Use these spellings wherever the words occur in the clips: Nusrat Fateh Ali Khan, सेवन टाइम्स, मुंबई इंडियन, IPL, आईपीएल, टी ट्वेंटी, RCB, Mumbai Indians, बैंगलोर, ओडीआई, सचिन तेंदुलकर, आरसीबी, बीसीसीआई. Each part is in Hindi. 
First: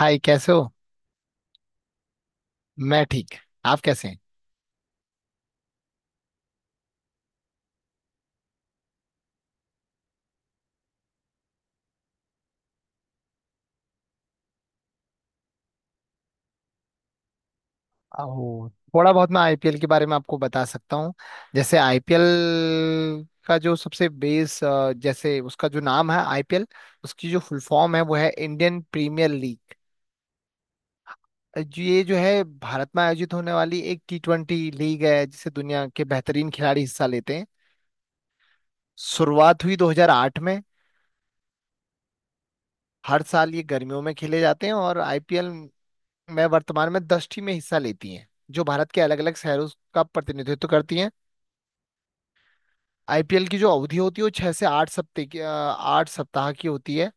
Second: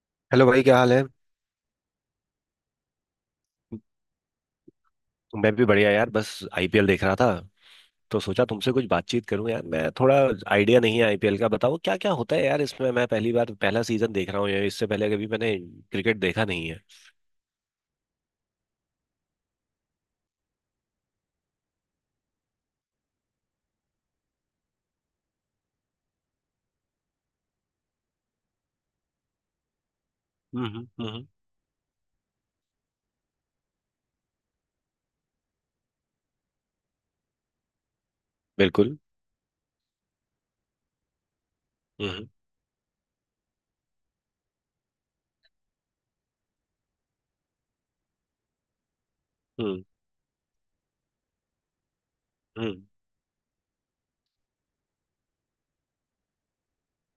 हाय हेलो कैसे हो। भाई, क्या हाल है। मैं ठीक। आप कैसे हैं। मैं भी बढ़िया यार, बस आईपीएल देख रहा था, तो सोचा तुमसे कुछ बातचीत करूं। यार मैं थोड़ा आइडिया नहीं है आईपीएल का, बताओ क्या क्या होता है यार इसमें। मैं पहली बार पहला सीजन देख रहा हूँ यार, इससे पहले कभी मैंने क्रिकेट देखा नहीं है। ओ, थोड़ा बहुत मैं आईपीएल के बारे में आपको बता सकता हूँ। जैसे आईपीएल का जो सबसे बेस जैसे उसका जो नाम है आईपीएल उसकी जो फुल फॉर्म है वो है इंडियन प्रीमियर लीग। हम्म। ये जो है भारत में आयोजित होने वाली एक टी ट्वेंटी लीग है जिसे दुनिया के बेहतरीन खिलाड़ी हिस्सा लेते हैं। बिल्कुल। शुरुआत हुई 2008 में। हम्म हर साल ये गर्मियों में खेले जाते हैं और आईपीएल में वर्तमान में दस टीमें हिस्सा लेती हैं जो भारत के अलग अलग शहरों हम्म। का प्रतिनिधित्व करती हैं। हम्म आईपीएल की जो अवधि होती है वो 6 से 8 सप्ताह की, 8 सप्ताह की होती है।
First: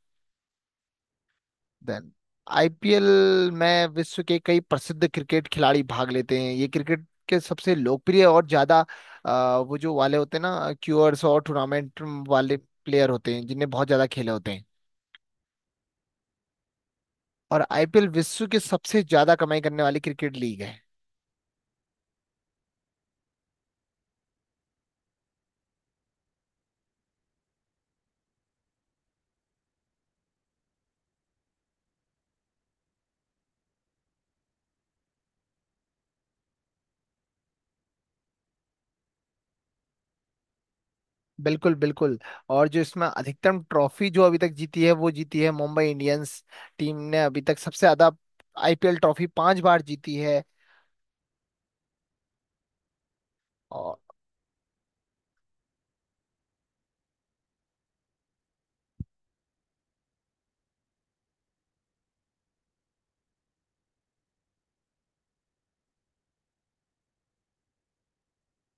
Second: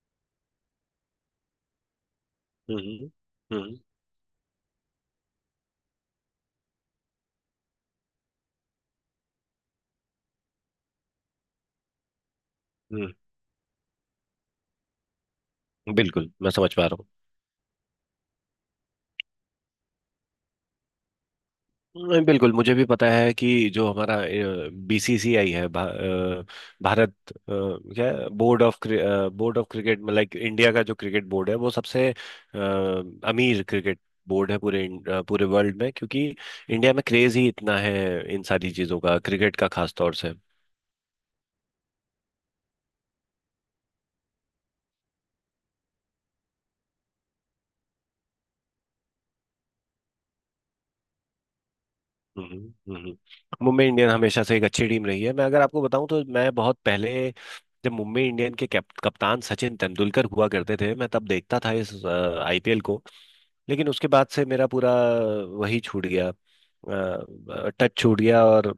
Then आईपीएल hmm. हम्म में विश्व के कई प्रसिद्ध क्रिकेट खिलाड़ी भाग लेते हैं। ये क्रिकेट के सबसे लोकप्रिय और ज्यादा, वो जो वाले होते हैं ना क्यूअर्स और टूर्नामेंट वाले प्लेयर हम्म, होते हैं जिन्हें बहुत ज्यादा खेले होते हैं। बिल्कुल मैं समझ पा रहा हूँ। और आईपीएल विश्व की सबसे ज्यादा कमाई करने वाली क्रिकेट लीग है। नहीं, बिल्कुल मुझे भी पता है कि जो हमारा बीसीसीआई है, भारत, क्या है, बोर्ड ऑफ क्रिकेट, मतलब लाइक इंडिया का जो क्रिकेट बोर्ड है वो सबसे अमीर क्रिकेट बोर्ड है पूरे पूरे वर्ल्ड में, क्योंकि इंडिया में क्रेज ही इतना है इन सारी चीज़ों का, क्रिकेट का खास तौर से। बिल्कुल बिल्कुल। और जो इसमें अधिकतम ट्रॉफी जो अभी तक जीती है वो जीती है मुंबई इंडियंस टीम ने अभी तक सबसे ज्यादा आईपीएल ट्रॉफी 5 बार जीती है। हम्म। मुंबई और इंडियन हमेशा से एक अच्छी टीम रही है। मैं अगर आपको बताऊं तो मैं बहुत पहले, जब मुंबई इंडियन के कप्तान सचिन तेंदुलकर हुआ करते थे, मैं तब देखता था इस आईपीएल को। लेकिन उसके बाद से मेरा पूरा वही छूट गया, टच छूट गया। और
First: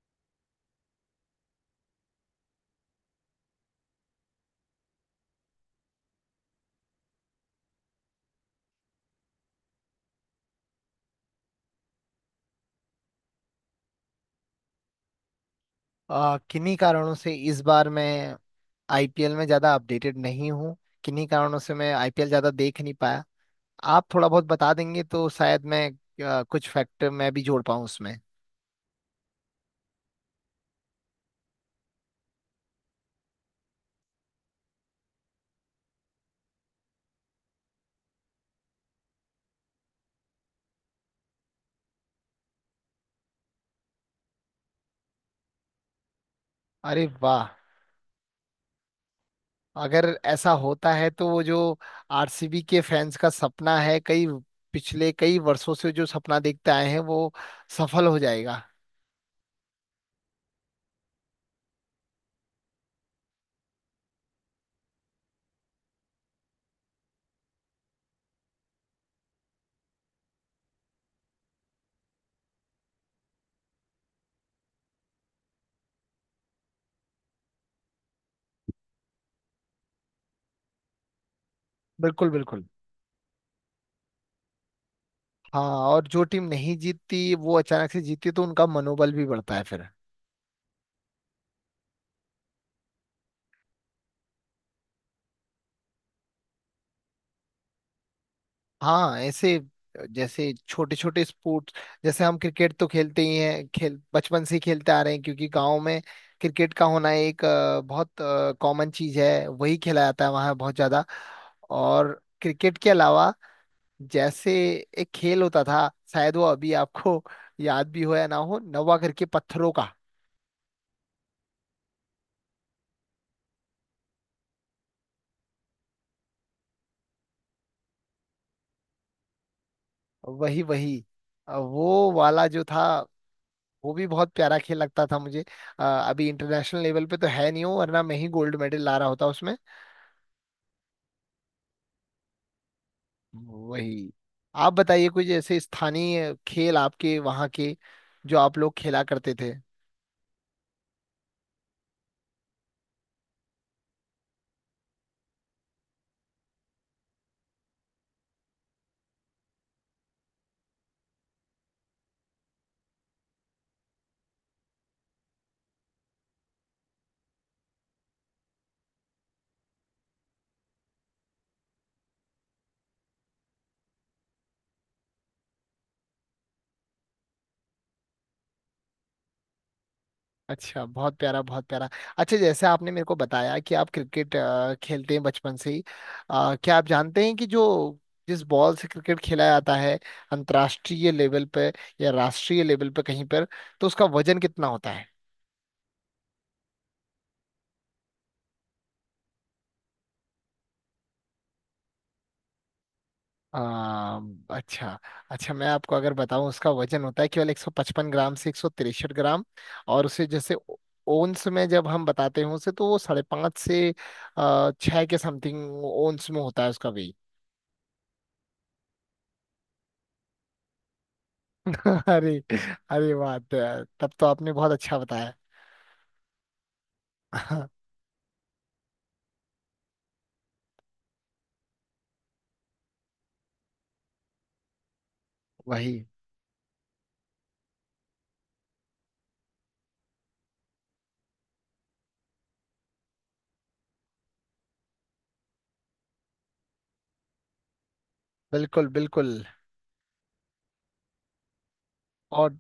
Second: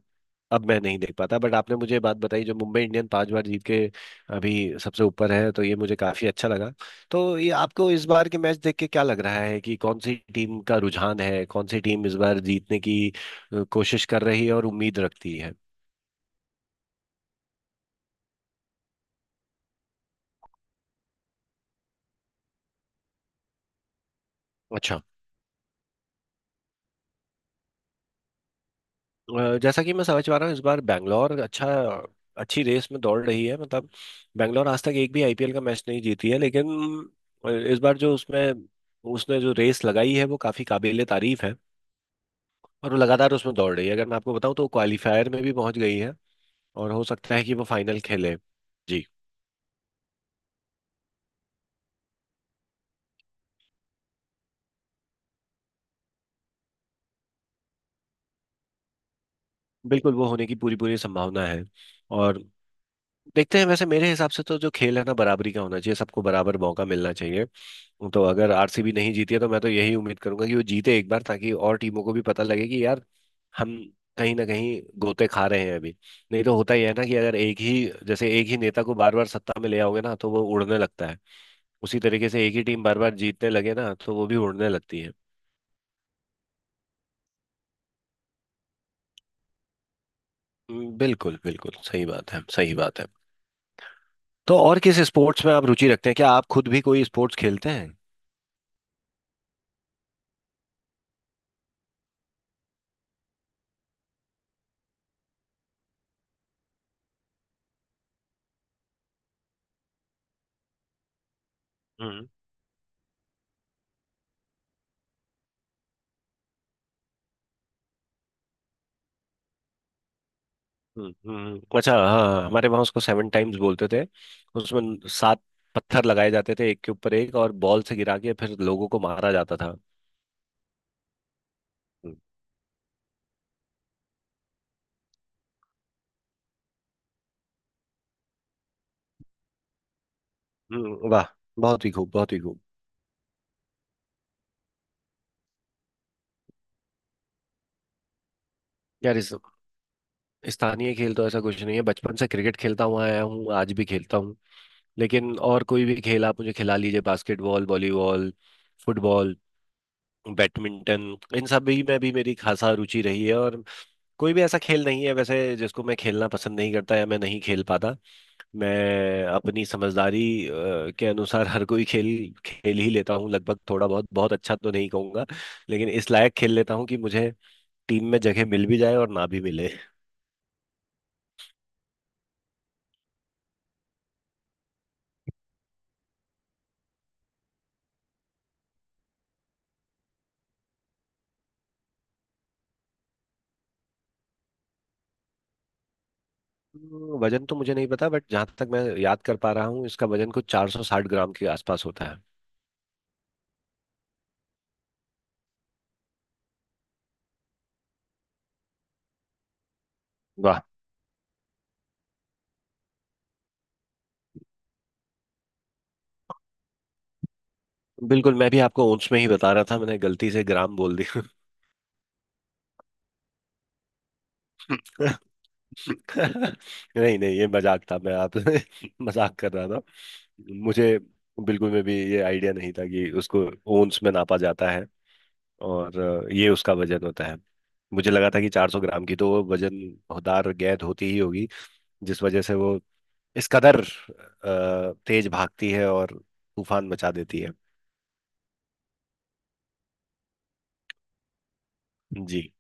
अब मैं नहीं देख पाता, बट आपने मुझे ये बात बताई जो मुंबई इंडियन पांच बार जीत के अभी सबसे ऊपर है, तो ये मुझे काफी अच्छा लगा। तो ये आपको इस बार के मैच देख के क्या लग रहा है कि कौन सी टीम का रुझान है, कौन सी टीम इस बार जीतने की कोशिश कर रही है और उम्मीद रखती है? किन्हीं कारणों से इस बार मैं आईपीएल में ज्यादा अपडेटेड नहीं हूँ। किन्हीं कारणों से मैं आईपीएल ज्यादा देख नहीं पाया। आप थोड़ा बहुत बता अच्छा, देंगे तो शायद मैं कुछ फैक्टर मैं भी जोड़ पाऊँ उसमें। जैसा कि मैं समझ पा रहा हूँ इस बार बैंगलोर अच्छी रेस में दौड़ रही है। मतलब बैंगलोर आज तक एक भी आईपीएल का मैच नहीं जीती है, लेकिन इस बार जो उसमें उसने जो रेस लगाई है वो काफ़ी काबिले तारीफ है। और वो लगातार उसमें दौड़ रही है, अगर मैं आपको बताऊं तो क्वालिफायर में भी पहुंच गई है और हो अरे सकता है वाह। कि वो फाइनल खेले। जी। अगर ऐसा होता है तो वो जो आरसीबी के फैंस का सपना है, कई पिछले कई वर्षों से जो सपना देखते आए हैं, वो सफल हो जाएगा। बिल्कुल, वो होने की पूरी पूरी संभावना है। और देखते हैं, वैसे मेरे हिसाब से तो जो खेल है ना, बराबरी का होना चाहिए, सबको बराबर मौका मिलना चाहिए। तो अगर आरसीबी नहीं जीती है तो मैं तो यही उम्मीद करूंगा कि वो जीते एक बार, ताकि और टीमों को भी पता लगे कि यार हम कहीं ना कहीं गोते खा रहे हैं अभी। नहीं तो होता ही है ना कि अगर एक ही जैसे एक ही नेता को बार बार सत्ता में ले आओगे ना तो वो उड़ने लगता है, उसी बिल्कुल तरीके से एक बिल्कुल। ही टीम बार बार जीतने लगे ना तो वो भी उड़ने लगती है। हाँ। और जो टीम नहीं जीतती वो अचानक से जीतती तो उनका मनोबल भी बढ़ता है फिर। बिल्कुल बिल्कुल, सही बात है सही बात है। तो और किस स्पोर्ट्स में आप रुचि रखते हैं, क्या आप खुद भी कोई स्पोर्ट्स खेलते हाँ ऐसे। जैसे छोटे छोटे स्पोर्ट्स, जैसे हम क्रिकेट तो खेलते ही हैं, खेल बचपन से ही खेलते आ रहे हैं क्योंकि गांव में क्रिकेट का होना एक बहुत कॉमन चीज है। वही खेला जाता है वहाँ बहुत ज्यादा। और हैं? क्रिकेट के अलावा जैसे एक खेल होता था, शायद वो अभी आपको याद भी हो या ना हो, नवा करके पत्थरों का। अच्छा हाँ, हमारे वहाँ उसको सेवन टाइम्स बोलते थे। उसमें सात पत्थर लगाए जाते थे एक के ऊपर एक, और बॉल से गिरा के फिर लोगों को मारा जाता था। वही वही, वो हम्म, वाला जो था वो भी बहुत प्यारा खेल लगता था मुझे। अभी इंटरनेशनल लेवल पे तो है नहीं हो, वरना मैं ही गोल्ड मेडल ला रहा होता उसमें। वाह, बहुत ही खूब बहुत ही खूब। वही। आप बताइए कुछ ऐसे स्थानीय खेल आपके वहाँ के, जो आप लोग खेला यार इस करते थे। स्थानीय खेल तो ऐसा कुछ नहीं है, बचपन से क्रिकेट खेलता हुआ आया हूँ, आज भी खेलता हूँ। लेकिन और कोई भी खेल आप मुझे खिला लीजिए, बास्केटबॉल, वॉलीबॉल, फुटबॉल, बैडमिंटन, इन सब भी में भी मेरी खासा रुचि रही है। और कोई भी ऐसा खेल नहीं है वैसे जिसको मैं खेलना पसंद नहीं करता या मैं नहीं खेल पाता। मैं अपनी समझदारी अ, के अनुसार हर कोई खेल खेल ही लेता हूँ लगभग, थोड़ा बहुत, बहुत अच्छा तो नहीं कहूँगा लेकिन इस लायक खेल लेता हूँ कि मुझे टीम में जगह मिल भी जाए और ना भी मिले। अच्छा, बहुत प्यारा बहुत प्यारा। अच्छा, जैसे आपने मेरे को बताया कि आप क्रिकेट खेलते हैं बचपन से ही। क्या आप जानते हैं कि जो जिस बॉल से क्रिकेट खेला जाता है अंतर्राष्ट्रीय लेवल पे या राष्ट्रीय लेवल पे कहीं पर, तो उसका वजन कितना होता है। तो वजन तो मुझे नहीं पता, बट जहाँ तक मैं याद कर पा रहा हूँ इसका वजन कुछ 460 ग्राम के आसपास होता है। आ, अच्छा। अच्छा, मैं आपको अगर बताऊं उसका वजन होता है केवल 155 ग्राम से 163 ग्राम। और उसे जैसे वाह, ओंस में जब हम बताते हैं उसे, तो वो 5.5 से 6 के समथिंग ओंस में होता है उसका वेट। बिल्कुल मैं भी आपको ओंस में ही बता रहा था, मैंने गलती से ग्राम बोल दिया। अरे अरे, बात तो है यार, तब तो आपने बहुत अच्छा बताया। नहीं नहीं, ये हाँ, मजाक था, मैं आप मजाक कर रहा था। मुझे बिल्कुल में भी ये आइडिया नहीं था कि उसको ओंस में नापा जाता है। और वही। ये उसका वजन होता है, मुझे लगा था कि 400 ग्राम की तो वो वजनदार गेंद होती ही होगी, जिस वजह से वो इस कदर तेज भागती है और तूफान मचा देती है। बिल्कुल बिल्कुल। जी। और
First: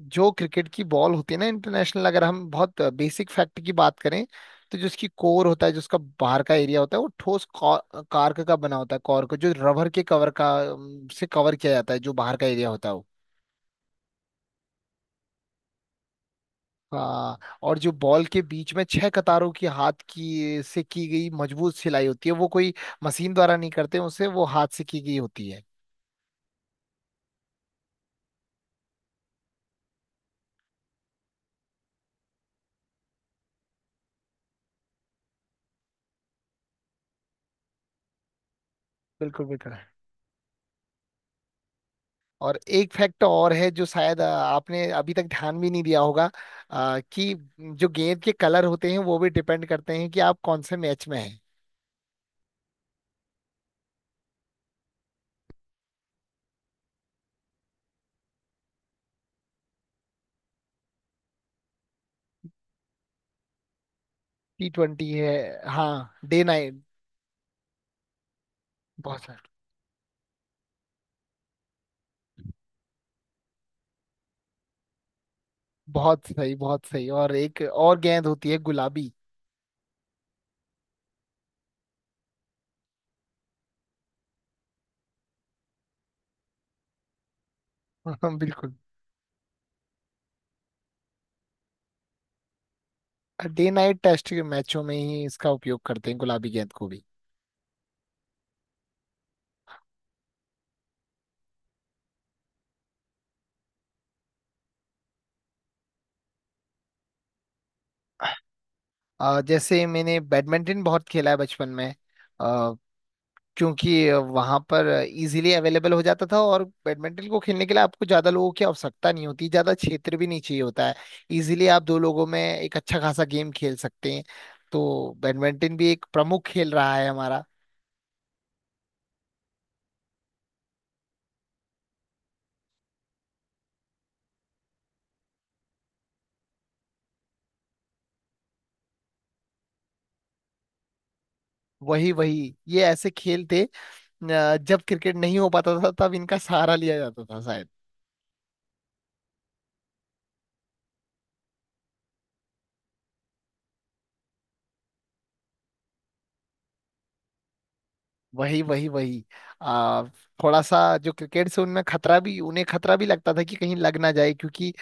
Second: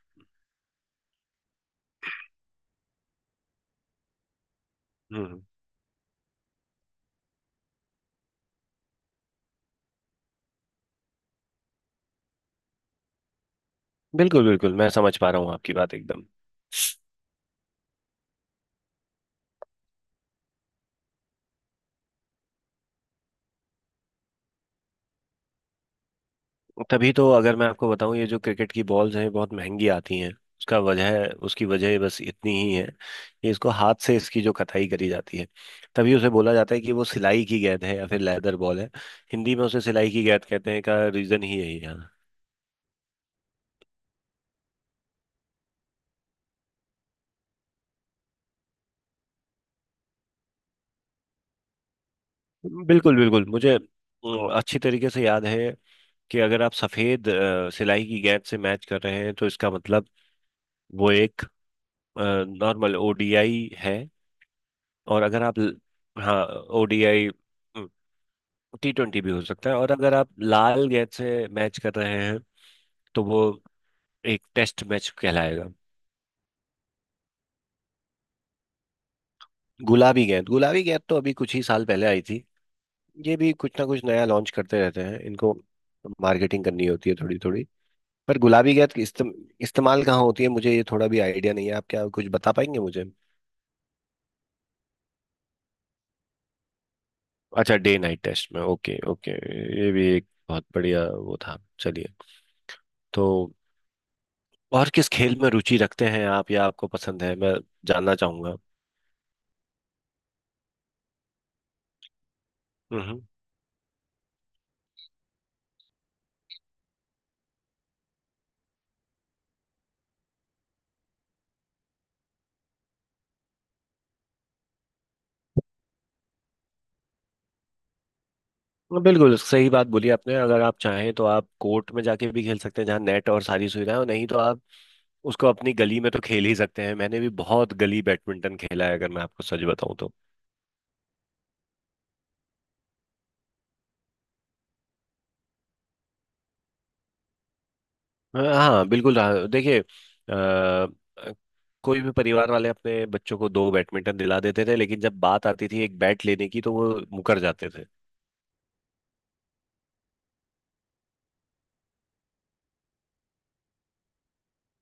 जो क्रिकेट की बॉल होती है ना इंटरनेशनल, अगर हम बहुत बेसिक फैक्ट की बात करें, तो जो उसकी हम्म, कोर होता है, जो उसका बाहर का एरिया होता है, वो ठोस कार्क का बना होता है। कॉर्क को जो रबर के कवर का से कवर किया जाता है, जो बाहर का एरिया होता है वो। बिल्कुल बिल्कुल मैं समझ पा रहा हूँ आपकी बात एकदम। हाँ। और जो बॉल के बीच में छह कतारों की हाथ की से की गई मजबूत सिलाई होती है, वो कोई मशीन द्वारा नहीं करते उसे, वो हाथ से की गई होती है। तभी तो, अगर मैं आपको बताऊं, ये जो क्रिकेट की बॉल्स हैं बहुत महंगी आती हैं, उसका वजह उसकी वजह बस इतनी ही है कि इसको हाथ से इसकी जो कताई करी जाती है, तभी उसे बोला जाता है कि वो सिलाई की गेंद है या फिर लेदर बॉल है। बिल्कुल हिंदी में बिल्कुल। उसे सिलाई की गेंद कहते हैं का रीजन ही यही है। और एक फैक्ट और है जो शायद आपने अभी तक ध्यान भी नहीं दिया होगा। कि जो गेंद के कलर होते हैं वो भी डिपेंड करते हैं कि आप कौन से मैच में हैं। बिल्कुल बिल्कुल, मुझे अच्छी तरीके से याद है कि अगर आप सफेद सिलाई की गेंद से मैच कर रहे हैं तो इसका मतलब वो एक नॉर्मल ओडीआई है, टी ट्वेंटी और है। अगर आप हाँ, डे हाँ, नाइट। ओडीआई टी बहुत ट्वेंटी भी सही। हो सकता है, और अगर आप लाल गेंद से मैच कर रहे हैं तो वो एक टेस्ट मैच कहलाएगा। बहुत सही बहुत सही, और एक और गेंद होती है, गुलाबी। गुलाबी गेंद, गुलाबी गेंद तो अभी कुछ ही साल पहले आई थी, ये भी कुछ ना कुछ नया लॉन्च करते रहते हैं, इनको मार्केटिंग करनी होती है थोड़ी थोड़ी। पर गुलाबी बिल्कुल। गेंद की इस्तेमाल कहाँ होती है, मुझे ये थोड़ा भी आइडिया नहीं है, आप क्या कुछ बता पाएंगे मुझे? डे नाइट टेस्ट के मैचों में ही इसका उपयोग करते हैं गुलाबी गेंद को भी। अच्छा, डे नाइट टेस्ट में, ओके ओके। ये भी एक बहुत बढ़िया वो था, चलिए। तो और किस खेल में रुचि रखते हैं आप, या आपको पसंद है, मैं जानना चाहूंगा। जैसे मैंने बैडमिंटन बहुत खेला है बचपन में, हम्म। क्योंकि वहां पर इजीली अवेलेबल हो जाता था, और बैडमिंटन को खेलने के लिए आपको ज्यादा लोगों की आवश्यकता नहीं होती, ज्यादा क्षेत्र भी नहीं चाहिए होता है। इजीली आप दो लोगों में एक अच्छा खासा गेम खेल सकते हैं। तो बैडमिंटन भी एक प्रमुख खेल रहा है हमारा। बिल्कुल सही बात बोली आपने, अगर आप चाहें तो आप कोर्ट में जाके भी खेल सकते हैं जहाँ नेट और सारी सुविधाएं हो, नहीं तो आप उसको अपनी गली में तो खेल ही सकते हैं। मैंने भी बहुत गली बैडमिंटन खेला है अगर मैं आपको सच बताऊं तो। वही वही, ये ऐसे खेल थे जब क्रिकेट नहीं हो पाता था तब इनका सहारा लिया जाता था शायद। हाँ बिल्कुल, हाँ देखिए, कोई भी परिवार वाले अपने बच्चों को दो बैडमिंटन दिला देते थे, लेकिन जब बात आती थी एक बैट लेने की तो वो मुकर जाते थे। वही वही वही। आ, थोड़ा सा जो क्रिकेट से उनमें खतरा भी उन्हें खतरा भी लगता था कि कहीं लग ना जाए, क्योंकि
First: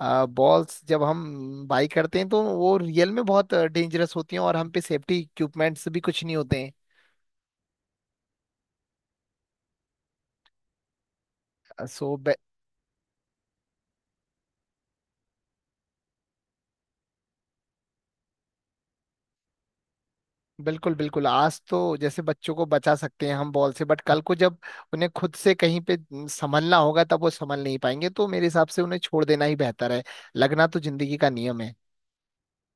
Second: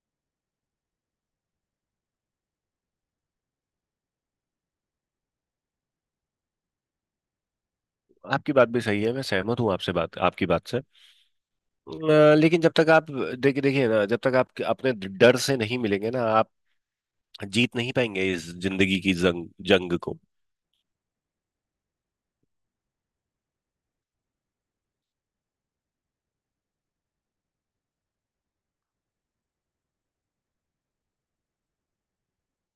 बॉल्स जब हम बाई करते हैं तो वो रियल में बहुत डेंजरस होती हैं, और हम पे सेफ्टी इक्विपमेंट्स भी कुछ नहीं होते आपकी बात भी सही है, मैं सहमत हूँ आपसे, बात आपकी बात से। हैं। लेकिन जब तक आप, देखिए देखिए ना, जब तक आप अपने डर से नहीं मिलेंगे ना, आप जीत नहीं पाएंगे इस जिंदगी की जंग, जंग को। बिल्कुल बिल्कुल, आज तो जैसे बच्चों को बचा सकते हैं हम बॉल से, बट कल को जब उन्हें खुद से कहीं पे संभलना होगा तब वो संभल नहीं पाएंगे, तो मेरे हिसाब से उन्हें छोड़ देना ही बेहतर है। लगना तो जिंदगी का नियम है।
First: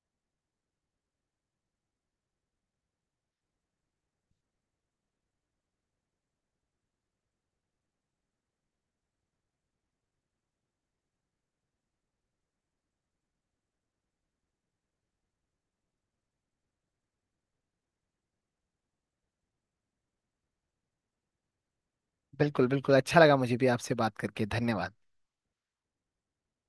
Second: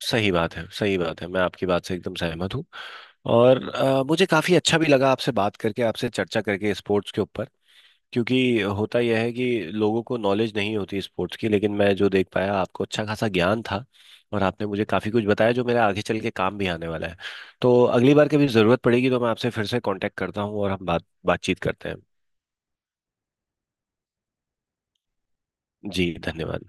सही बात है सही बात है, मैं आपकी बात से एकदम सहमत हूँ। और मुझे काफ़ी अच्छा भी लगा आपसे बात करके, आपसे चर्चा करके स्पोर्ट्स के ऊपर, क्योंकि होता यह है कि लोगों को नॉलेज नहीं होती स्पोर्ट्स की, लेकिन मैं जो देख पाया आपको अच्छा खासा ज्ञान था, और आपने मुझे काफ़ी कुछ बताया जो मेरे आगे चल के काम भी आने वाला है। तो अगली बार कभी ज़रूरत पड़ेगी तो मैं आपसे फिर से कांटेक्ट करता हूँ, और हम बातचीत करते हैं। बिल्कुल बिल्कुल, अच्छा लगा मुझे भी आपसे बात करके। धन्यवाद। जी धन्यवाद।